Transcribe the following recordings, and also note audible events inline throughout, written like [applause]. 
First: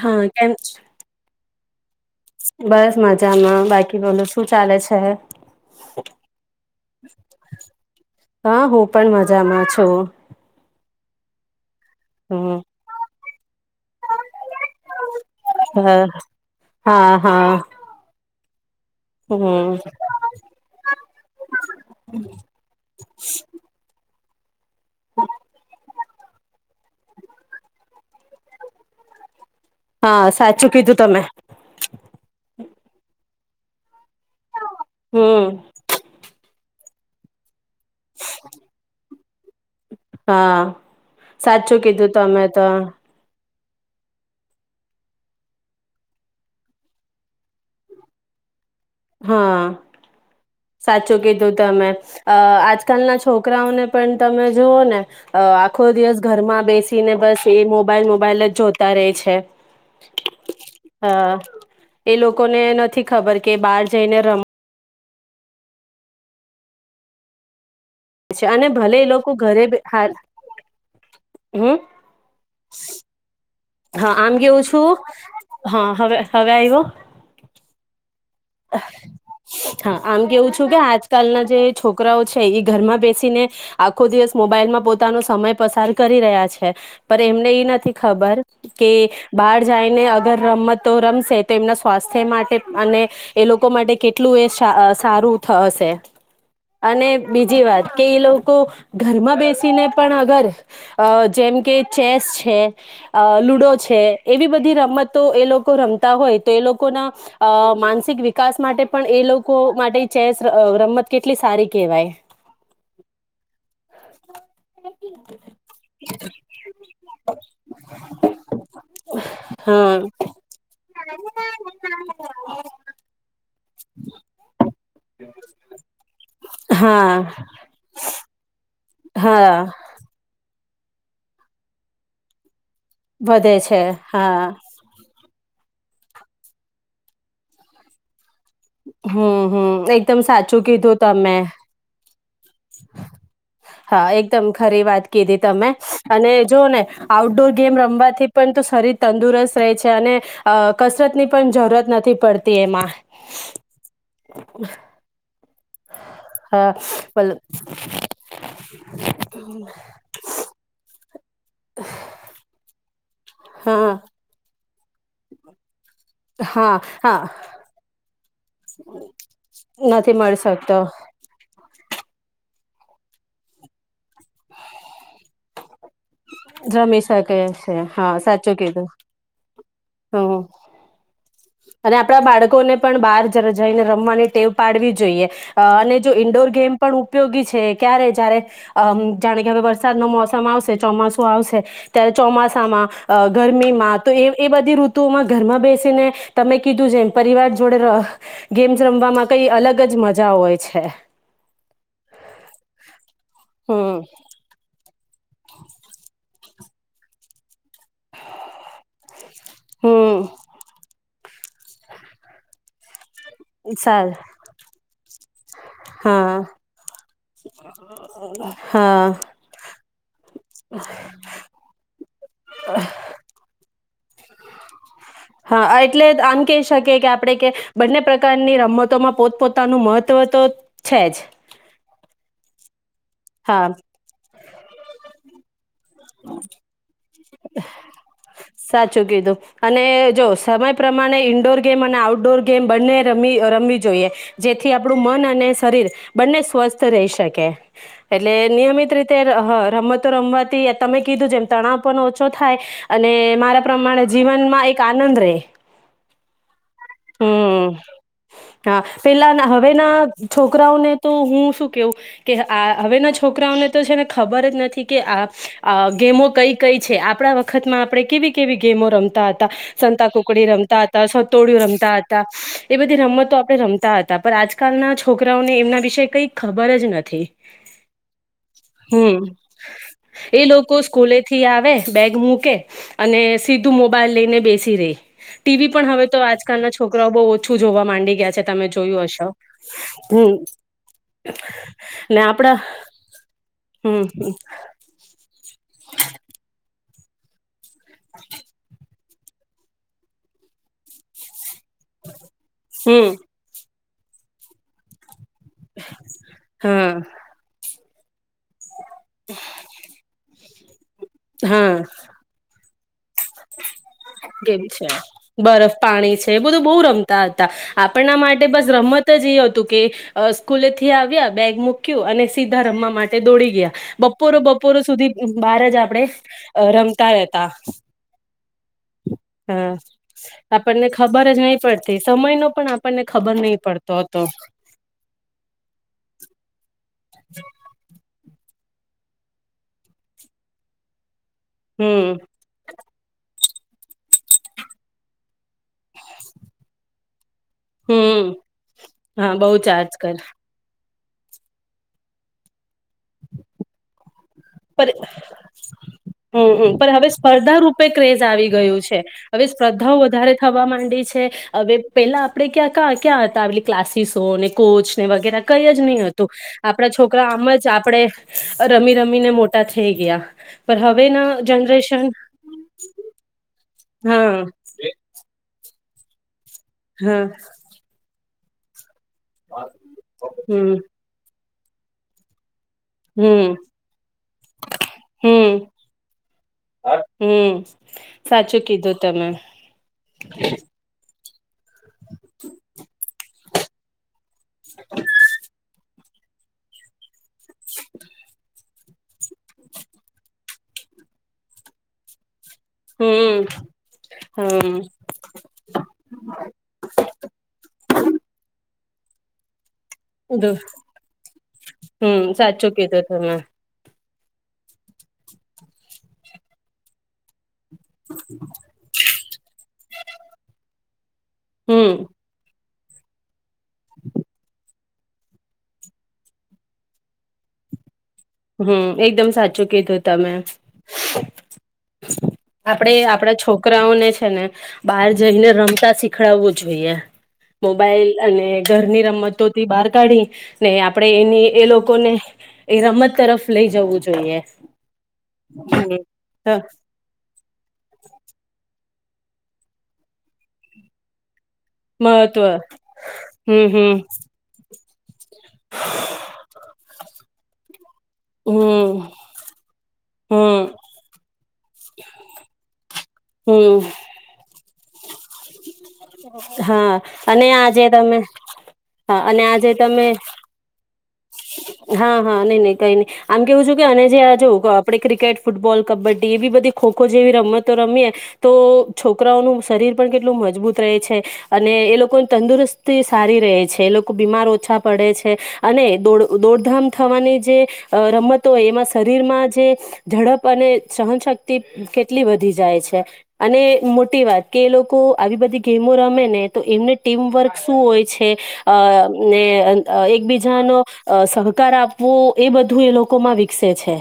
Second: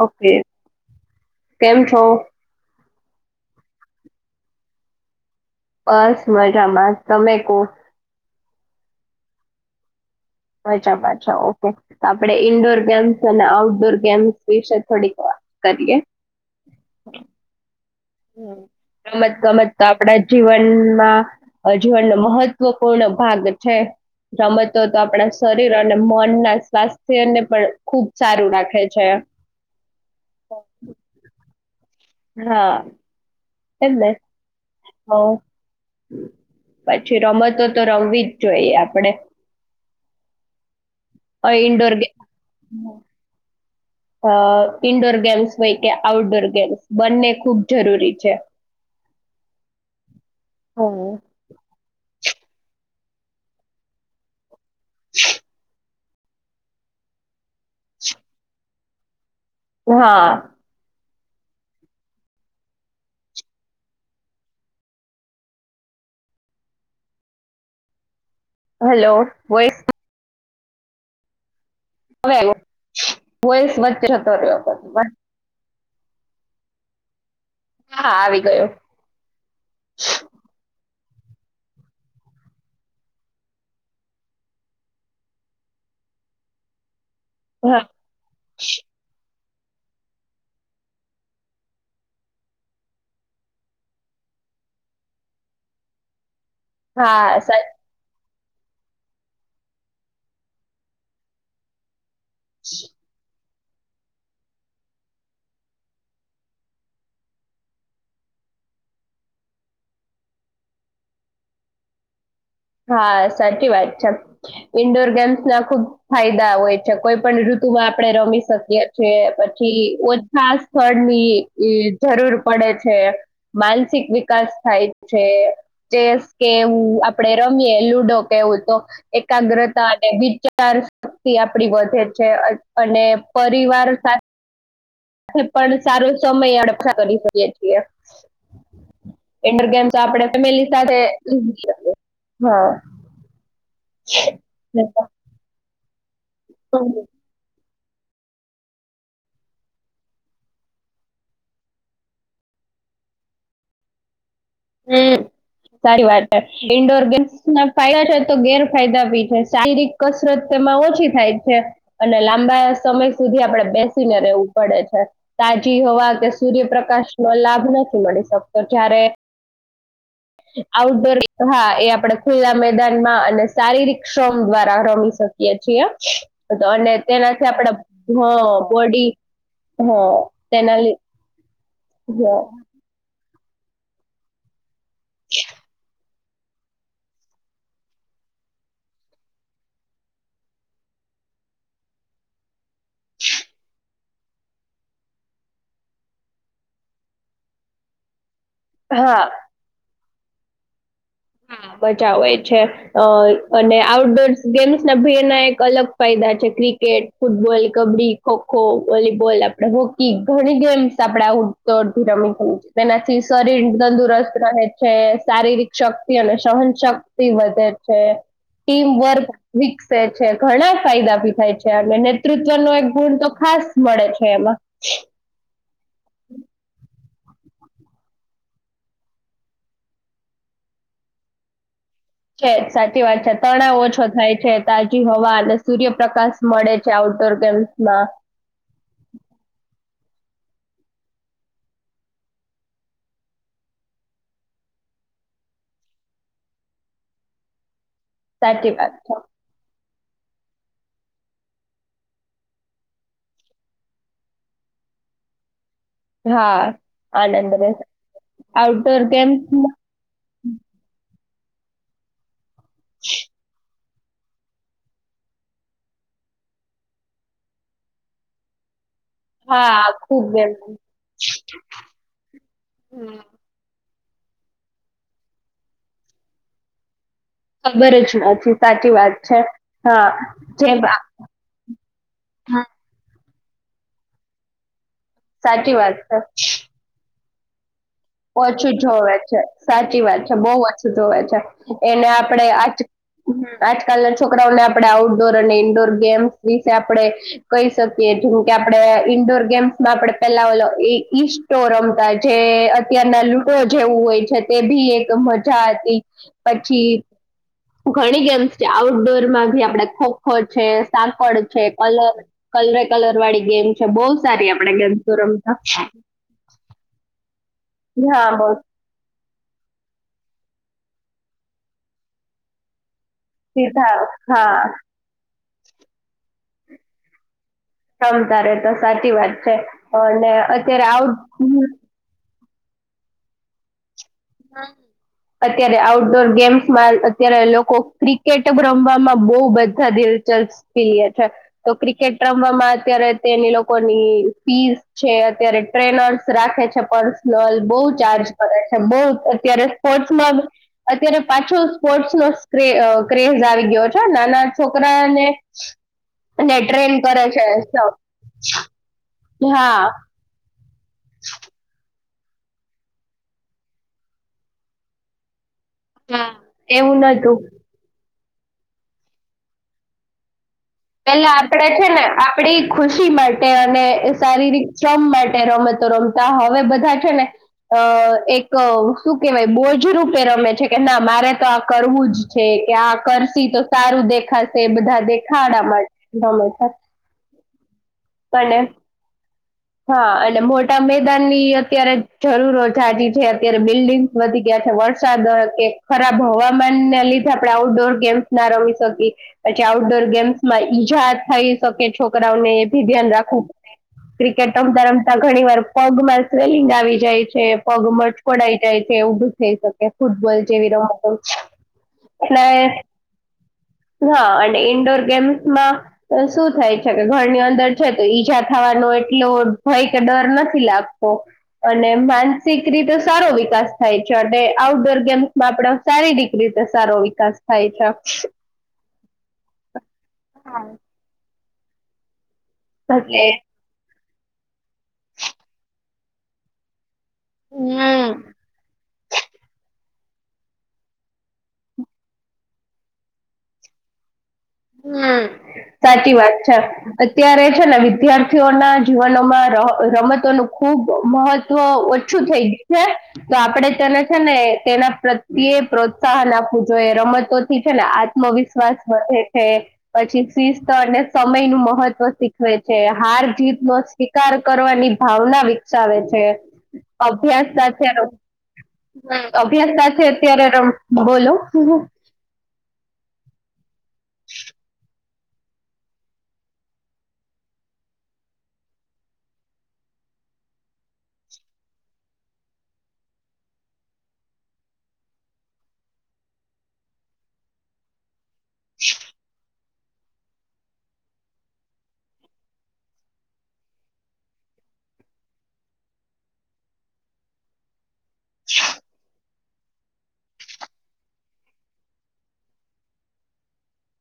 હા ઓકે કેમ છો? કેમ છો બસ મજામાં બાકી બોલું છ શું ચાલે છે? બસ મજામાંત તમે કો. હા હું પણ મજામાં છું. અચ્છા પાછા ઓકે. તો આપડે હમ ઇન્ડોર ગેમ ત આવ ઇન્ડોર વિશે થોડીક વાત કરીએ. હા હા હમ. રમત ગમત હમ તો આપણા જીવનમાં, જીવનનો મહત્વપૂર્ણ ભાગ છે. સમત તો આપણા શરીર અને મનના સ્વાસ્થ્ય તેને પણ ખૂબ સારું રાખે છે. હા સાચું કીધું તમે. હા એજ ને. હ. હમ પછી રમતો તો રમવી જ જોઈએ આપણે. હા સાચું ઇન્ડોર કીધું તમે તો ગેમ અ ઈન્ડોર ગેમ્સ હોય કે, આઉટડોર ગેમ્સ બંને ખૂબ જરૂરી છે. હા, હમ. સાચું કીધું તમે. અ આજકાલના છોકરાઓને પણ તમે જુઓ ને આખો દિવસ ઘરમાં બેસી ને બસ એ મોબાઈલ મોબાઈલ જ જોતા રહે છે. હા હ એ લોકોને નથી ખબર કે બાર જઈને રમ છે, અને ભલે એ હેલો લોકો ઘરે વોઇસ હાલ હમ હવે આવ્યો વોઇસ. વચ્ચે હા જતો આમ રહ્યો કેવું હતો. છું. હા હવે હવે આવ્યો હા આવી ગયો હા, આમ કેવું છું કે આજ કલના જે છોકરાઓ છે એ ઘરમાં બેસીને આખો દિવસ મોબાઈલમાં પોતાનો સમય પસાર કરી રહ્યા છે. પર એમને એ હા નથી ખબર કે બહાર જઈને અગર રમતો રમશે તો એમના સ્વાસ્થ્ય માટે અને એ લોકો માટે કેટલું એ સા અહ સારું થશે. અને હા. બીજી વાત કે એ લોક કો ઘરમાં બેસીને પણ અગર અહ જેમ કે તેસ છે અહ લુ ડો છે એવી બધી રમતો એ લોકો રમતા હોય તો એ લોકો ના અહ માનસિક વિ વિકાસ માટે પણ એ લોકો માટે ચેસ અહ રમત કેટલી સારી કેહેવાય. હા, સાચી વાત છે. ઈન્ડોર ગેમ્સ ના ખુબ ફાયદા હોય છે. કોઈ પણ ઋતુમાં આપણે રમી શકીએ છીએ પછી હા ઓછા સ્થળની જરૂર પડે છે. માનસિક વિકાસ થાય છે. ચેસ કે એવું આ આપડે હા રમીએ લુડો કે એવું તો હા એકાગ્રતા અને વિ ચાર શક્તિ આપડી વધે છે. અને વધે છે પરિવાર સાથ હા એ પણ સારો સમય અડપતા કરી શકીએ છીએ. હમ્મ, ઇન્ડોર હમ્મ. ગેમ્સ એકદમ આપણે સાચું ફેમિલી કીધું સાથે તમે. હા. હા, એકદમ ખરી વાત કીધી તમે. અને જોઓ ને આઉટડોર ગેમ રમવાથી પણ તો શરીર તંદુરસ્ત રહે છે અને અહ કસરતની પણ જરૂરત નથી પડતી એમાં. હમ્મ. સારી વાત છે હા ઈન્ડોર ગેમ્સ ભલે ના ફાયદા છે તો ગેરફાયદા બી છે શારીરિક કસરત તેમાં ઓછી થાય. છે અને લાંબા સમય સુધી આપડે હા બેસીને રહેવું પડે છે સા હોવા કે હા સૂર્યપ્રકાશ હા ન લાભ નથી મળી શકતો જ્યારે નથી મળી શકતો આડોર હા એ આપણે ખુલ્લા મેદાનમાં અને શારીરિક શ્રમ દ્વારા રમી શકીએ છીએ. તો અને રમી શકે તેનાથી આપડે છે હા હ સાચું કીધું બોડી હ હમ તેના લ અને આપણા બાળકો ને પણ બહાર જઈને રમવાની ટેવ પાડવી. જોઈએ અને જો ઈન્ડોર ગેમ પણ ઉપયોગી છે ક્યારે જયારે અ જાણે કે હવે વરસાદ ન મોસમ આવશે ચોમાસું આવશે ત્યારે ચોમાસામાં. અ ગરમીમાં તો એ બધી. ઋતુમાં ઘરમાં બેસીને તમે કીધું જેમ પરિવાર જોડે. ગેમ્સ હા રમવામાં કઈ અલગ જ મ મજા હોય છે. હા બચાવય છે અ અને હમ આઉટડોર ગેમ્ ભેડના એક અલગ ફાયદા છે cricket football kabaddi kho kho. Volleyball આપડે હોકી હમ ઘણી ગેમ્સ આપડે આવું. તોડથી રમી ગયું છેના. શરીર સારું તંદુરસ્ત રહે છે શારીરિક શક્તિ અને હા સહન શક્તિ વધે છે ટીમ હા વર્ક વિકસે છે ઘણા ફાયદા ભી થાય છે અને નેતૃત્વ નો એક ગુણ તો ખાસ મળે છે. હ એમાં. હા એટલે આમ કહી શકી કે આપણે કે બંને પ્રકારની રમતોમાં પોતપોતાનું મહત્વ તો છે જ. સાચ. વાત છે હા તણાવ ઓછો થાય છે. તાજી હવા અને સૂર્યપ્રકાશ મળે છે આઉટડોર ગેમ્સમાં. સાચું કીધું અને જો સમય પ્રમાણે ઈન્ડોર ગેમ અને આઉટડોર ગેમ બંને રમ-રમવી જોઈએ જેથી આપડું મન અને શરીર બંને સ્વસ્થ રહી શકે. એટલે સાચી નિયમિત વાત છે રીતે હા રમત તો રમવાથી તમે કીધું જેમ તણાવ પણ ઓછો થાય અને મારા પ્પ્રમાણે જીવનમાં એક આનંદ રહેે. હા. આનંદ હમ્મ, રહેશે હા. આઉટડોર પેલા ગેમ્સ ના હવેના છોકરાઓ ને તો હું શું કેવું કે હ આ હવેના છોકરાઓને તો છેને ખબર જ નથી કે, આ આ ગેમો કઈ કઈ છે આપડા વખતમાં આપડે કેવી કેવી ગેમો રમ તા હતા. હા સંતા ખૂબ કુકડી ગેમ રમતા હતા, સટોડિયું રમ હતા, એ બધી રમતો આપણે રમતા હતા પણ આજકાલના છોકરાઓને એમના વિશેે કઈ ખબર જ નથી ખબર જ નથી સાચી વાત હમ છે હા, એ જે લોકો સ્કૂલેથી આવે બેગ હ મૂકે અને સીધું મોબાઈલ લઈને બેસી રે ટીવી સાચી પણ વાત હવે છે તો આજ છોરાઓ બુવ ઓછું જોવા માંડે ઓછું જોવે છે, સાચી વાત છે હમ બહુ ઓછું જોવે છે, એને અને આપડે આપડા આ હમ આજકાલના છોકરાઓને આપડે આઉટડોર અને ઇન્ડોર ગેમ્સ વિશે આપણે કહી શકીએ, જેમ કે આપણે ઇન્ડોર ગેમ્સમાં આપે પેલા ઓ ઈસ્ટો રમતા જે હમ [unintelligible] જેવું હોય છે તે ભી એક છા હતી, હા પછી ઘણી ગેમ્સ જે આઉટડોરમાં ભી આપડે ખો હોય છે સાકડ છે, હા કલર કલરે કલર વાળી ગેમ છે બહુ સારી કેમ આપણે છે, ગેમ્સ રમતા બરફ પાણી છે. એ બધું બહુ રમતા હતા. આપણા હા માટે બહુ બસ રમત બચપણ ઈ હતું કે સ્કૂલે થી આવ્યા, બેગ મૂક્યું અને સીધા રમવા માટે દોડી ગયા, સીધા બપોરો હા બપોરો સુધી બહાર જ આપડે અ રમતા રહેતા. ચાલો ત્યારે. સાચી વાત છે. હા અને અત્યારે આપણને આવ ખબર જ નહી પડતી સમય નો પણ આપણને ખબર નહીં પડતો હ અત્યારે આઉટડોર ગેમ્સમાં અત્યારે લોકો ક્રિક કેટ રમવામાં બહુ બધા દિલચસ્પ [unintelligible] છે, તો હમ ક્રિકેટ રમવામાં અત્યારે તેન ઈ લોક કોની ફીસ છે, અત્યારે ટ્રેનર્સ રાખે છે પર્સ નલ બહુ હમ ચાર્જ કરે છે, બહુ હા બહુ અત્યારે ચાર્જ કર સ્પોર્ટ્સમાં અત્યારે પાછો સ્પોર્ટસ નો સ્ક્રે અહ ક્રેઝ આવી ગયો છે નાના પણ, છોકરાને હમ્મ-હમ્મ. પણ ટ્રેન હવે કરે છે સ્પર્ધા રૂપે ક્રેઝ આવી ગયું છે, હવે હા સ્પર્ધા વધારે થવા માંડી છે, હવે પહેલા આપડે ક્યાં કા ક્યાં હતા ઓલી ક્લાસીસોને, કોચને વગેરા કંઈ જ નહી હતું. આપણા એવું છોકરા નતું આમ જ આપણેે અહ રમી રમ મી ને મોટા થઈ ગયા. પેલા આપડે છે જનરેશન ને આપડી ખુશી માટે [unintelligible] હા શારીરિક શ્રમ માટે રમત તો રમતા હ હવે બધા છે હા ને એક ક શું કેવાય બોજ રૂપે રમે છે હમ કે, ના મારે તો કરવું જ છે. કે આ કરસી હમ તો સારું દેખાશે, બધા દેખાડા રમે છે. હમ્મ. અને સાચું કીધું તમે. હા, એટલે મોટા મે દાનની અ ત્યારે જરૂરો જાજી છે. અત્યારે બિલ્ડિંગ વધી ગ્યા છે, વરસાદ હોય કે ખરાબ હવામાનના લી ધે આપળે આઉટડોર ગેમ્સ ના રમી શકી. પછી આઉટડોર ગેમ્સ માં ઈજા થઈ શકે છોકરાઓને તેથી ધ્યાન રાખું હમ હમ રમતા રમતા ઘણી વાર પગમાં સ્્રેલિંગ આવી જાય છે પગમાંકોડાય એવું બું થઈ શ. કે ફૂટબોલ જેવી રમતો હમ એલે. સાચું કીધું તમે હા અને ઈન્ડોર ગેમ્સમાં શું થાય છે કે ઘરની અંદર. તો ઈજા થવાનું. ભાઈ કે ડર નથી લાઞતો અને હમ માનસિક. રીતે સારો વિકાસ. થાય છે અને આઉટડોર. માં આપડ સારી દીગરી રીતે સારો વિકાસ થાય છે. હમ એકદમ સાચું કીધું તમે. હા [inaudible] આપણેે એટલે આપણા છોકરાઓને. છે [unintelligible] બહાર જઈને રમતા શીખ. દખડાવવું જ હોઈએ. મોબાઈલ હમ અને ઘરની રમતોથી બાર. કાઢી ને આપણે એની એ લોકોને એ રમત. તરફ લઈ જવું જોઈએ. હમ સાચી વાત છે હમ અત્યારે. ને વિદ્યાર્થીઓ ના. જીવનોમાં રમતોનું ખૂબ મહત્વ. ઓછું મહત્વ થઈ છે તો હમ આપડે હમ તેને છે ને તેના. એ પ્રોત્સાહન આપવું જોઈએ રમતોથી છે ને આત્મવિશ્વાસ હમ વધે. પછી હમ શિસ્ત અને સમય નું મહત્વ શીખવે છે હાર જીત નો હમ શિકાર કરવાની. ભાવના વિકસાવે છે હા અને અભ્યાસ છે આજે તમે હા અને આજે અભ્યાસતા છે તમે અત્યારે. બોલો હા હા નઈ નહી કઈ નહી આમ કેવું છું કે. જ આપણે. આપે ક્રિકેટ ફૂટબોલ કબડ્ડી એવી બધી ખોખો જેવી રમતો રમીએ તો છોકરાઓનું શરીર પણ કેટલું મજબૂત રહે છે અને એ લોકોની તંદુરસ્તી સારી રહે છે એ લોકો બીમાર ઓછા પડે છે. અને દોડ દોડધામ થવાની જે અ રમત તો એમાં શરીરમાં જે ઝડપ અને સહનશક્તિ કેટલી વધી જાય છે અને મોટી વાત કે એ લોકો આવી બધી ગેમો રમે ને તો એમને ટીમવર્ક શું હોય છે એ અ ને એક બીજા એકબીજાનો સહકાર આપવો એ બધું એ લોકો માં વિકસે છે.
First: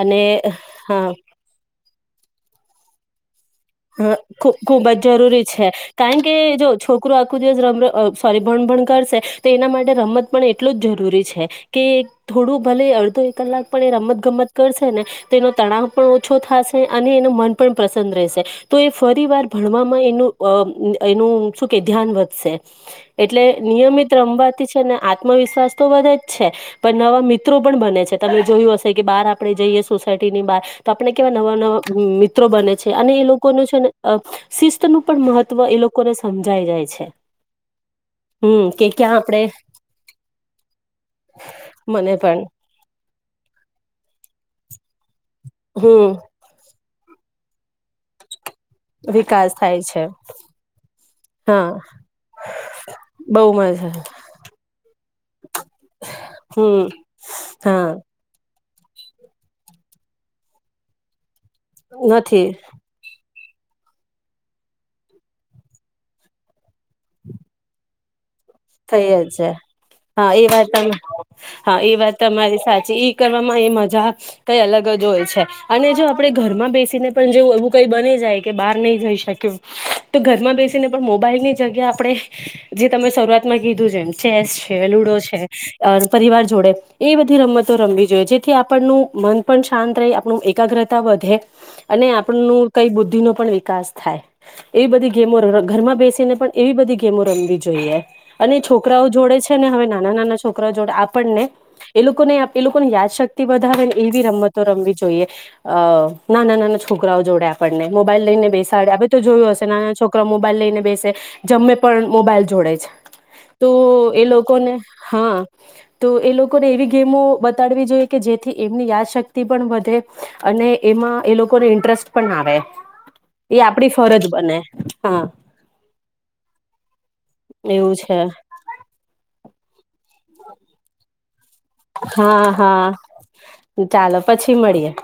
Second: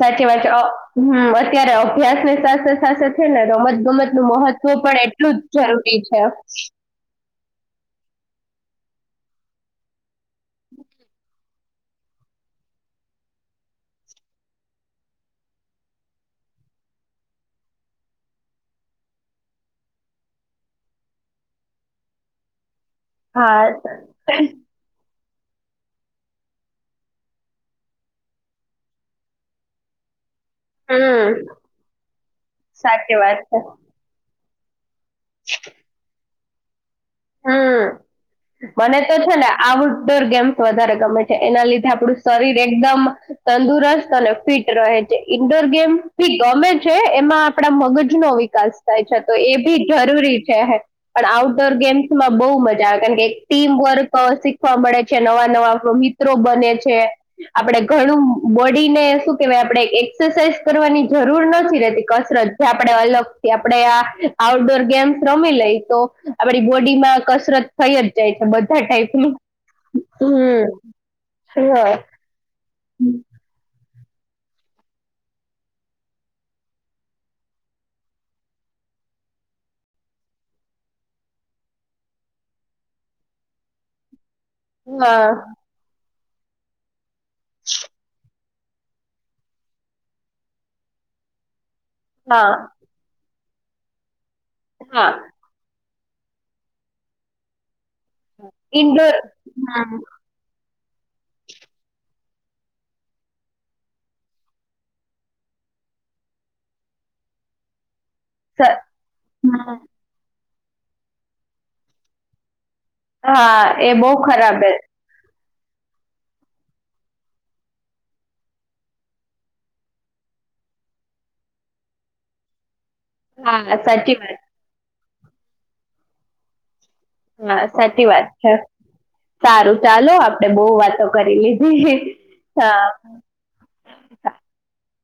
અને વાત અ હા હમ અત્યારે અભ્યાસ ને સાથે સાથે છે ને. રમત હા ગમતનું ખૂબ મહત્વ ખૂબ પણ જ એટલું જરૂરી જ છે જરૂરી છે કારણ કે જો છોકરુ આખું દિવસ રમ રમ અ સોરી ભણ ભણ કરશે તો એના માટે રમત પણ એટલું જ જરૂરી છે કે થોડું ભલે અડધો એક કલાક પણ એ રમત ગમત કરશે ને તો એનો તણાવ પણ ઓછો થાશે અને એનો મન પણ પ્રસન્ન રહેશે તો એ ફરી વાર ભણવામાં એનું એનું શું કે ધ્યાન વધશે એટલે હા નિયમિત રમવાથી છે ને આત્મવિશ્વાસ તો વધે જ છે પણ નવા મિત્રો પણ બને છે તમે જોયું હશે કે બહાર આપણે જઈએ સોસાયટી ની બાર તો આપણે હમ કેવા નવા નવા મિત્રો બને છે, અને સાચી એ વાત લોકો છે [unintelligible] શિસ્ત નું પણ મહત્વ એ લોકોને હમજાય જાય છે હમ, હમ કે મને તો ક્યાં છે આપણે ને આઉટડોર ગેમ્સ વધારે ગમે છે એના લીધે મને આપડું પણ શરીર એકદમ તંદુરસ્ત અને ફિટ રહે છે ઈન્ડોર ગેમ હમ બી ગમે છે એમાં આપણા મગજ નો વિ વિકાસ થાય છે તો વિકાસ એ થાય બી છે જરૂરી છે, પણ હા આઉટડોર ગેમ બહુ મજા આવે કેમ કે એક બહુ ટીમ મજા વર્ક શીખવામાં મળે છે, નવા નવા આપણા મિત્રો બને હમ છે, આપણે હા ઘણું બોડી ને શું કેહેવાય આપણે એક એક્સરસાઇઝ કરવાની જરૂર જરૂર નથી રહેતી, નથી કસરત જે આપણેે અલગ આપણે આ આઉટડોર ગેમ્સ રમી લઈ તો આપણી બોડી ડી માં કસરત થઈ જ જાય છે બધા થઈ ગયેલ ટાઈપની છે, હા એ વાત હમ હા એ વાત તમારી સાચી એ કરવામાં એ મજા કઈ અલગ જ હોય છે, અને જો આપણે ઘરમાં બેસીને પણ જો એવું કઈ બની જાય કે બાર ની જઈ શકીએ તો ઘરમાં બેસીને પણ મોબાઈલની જગ્યા આપણે જે તમે શરૂઆત મે કીધું જ એમ ચેસ છે, લુડો હા છે પરિવાર જોડે એ બધી રમતો રમવી જોઈએ જેથી આપણનું મન પણ શાંત રહે આપણું એકાગ્રતા વધે અને હા આપણું કઈ બુદ્ધિ નો પણ વિકા વિકાસ થાય એવી બધી હા ગેમો, ઘરમાં બે બેસીને પણ એવી બધી ગેમો રમવી જોઈએ અને છોકરાઓ ઇન્ડોર જોડે છે ને હવે હમ નાના નાના છોકરા છોકરા જોડે આપણને એ લોકોને એ લોકોની યાદશક્તિ વધાવે ને એવી રમતો રમવી જોઈએ નાના નાના છોકરાઓ જોડે આપણને મોબાઈલ લઈને સ બેસાડે, અમે તો જોયું હશે નાના છોકરા મોબાઈલ લઈને બેસે જમમે પણ મોબાઈલ જોડે જ. હા તો બહુ એ ખરાબ લોકોને હે હા તો એ લોકોને એવી ગેમો બતાડવી જોઈએ કે જેથી એમની યાદશક્તિ પણ વધે અને એમાં એ લોકોને ઇન્ટરેસ્ટ પણ આવે. એ હા આપડી સાચી ફરજ વાત બને. હા. હા, એ સાચી વ વાત છે. સારું ચાલો આપડે બહુ વાતો કરી લી હા, હા. તો ચાલો પછી મળીએે. [inaudible]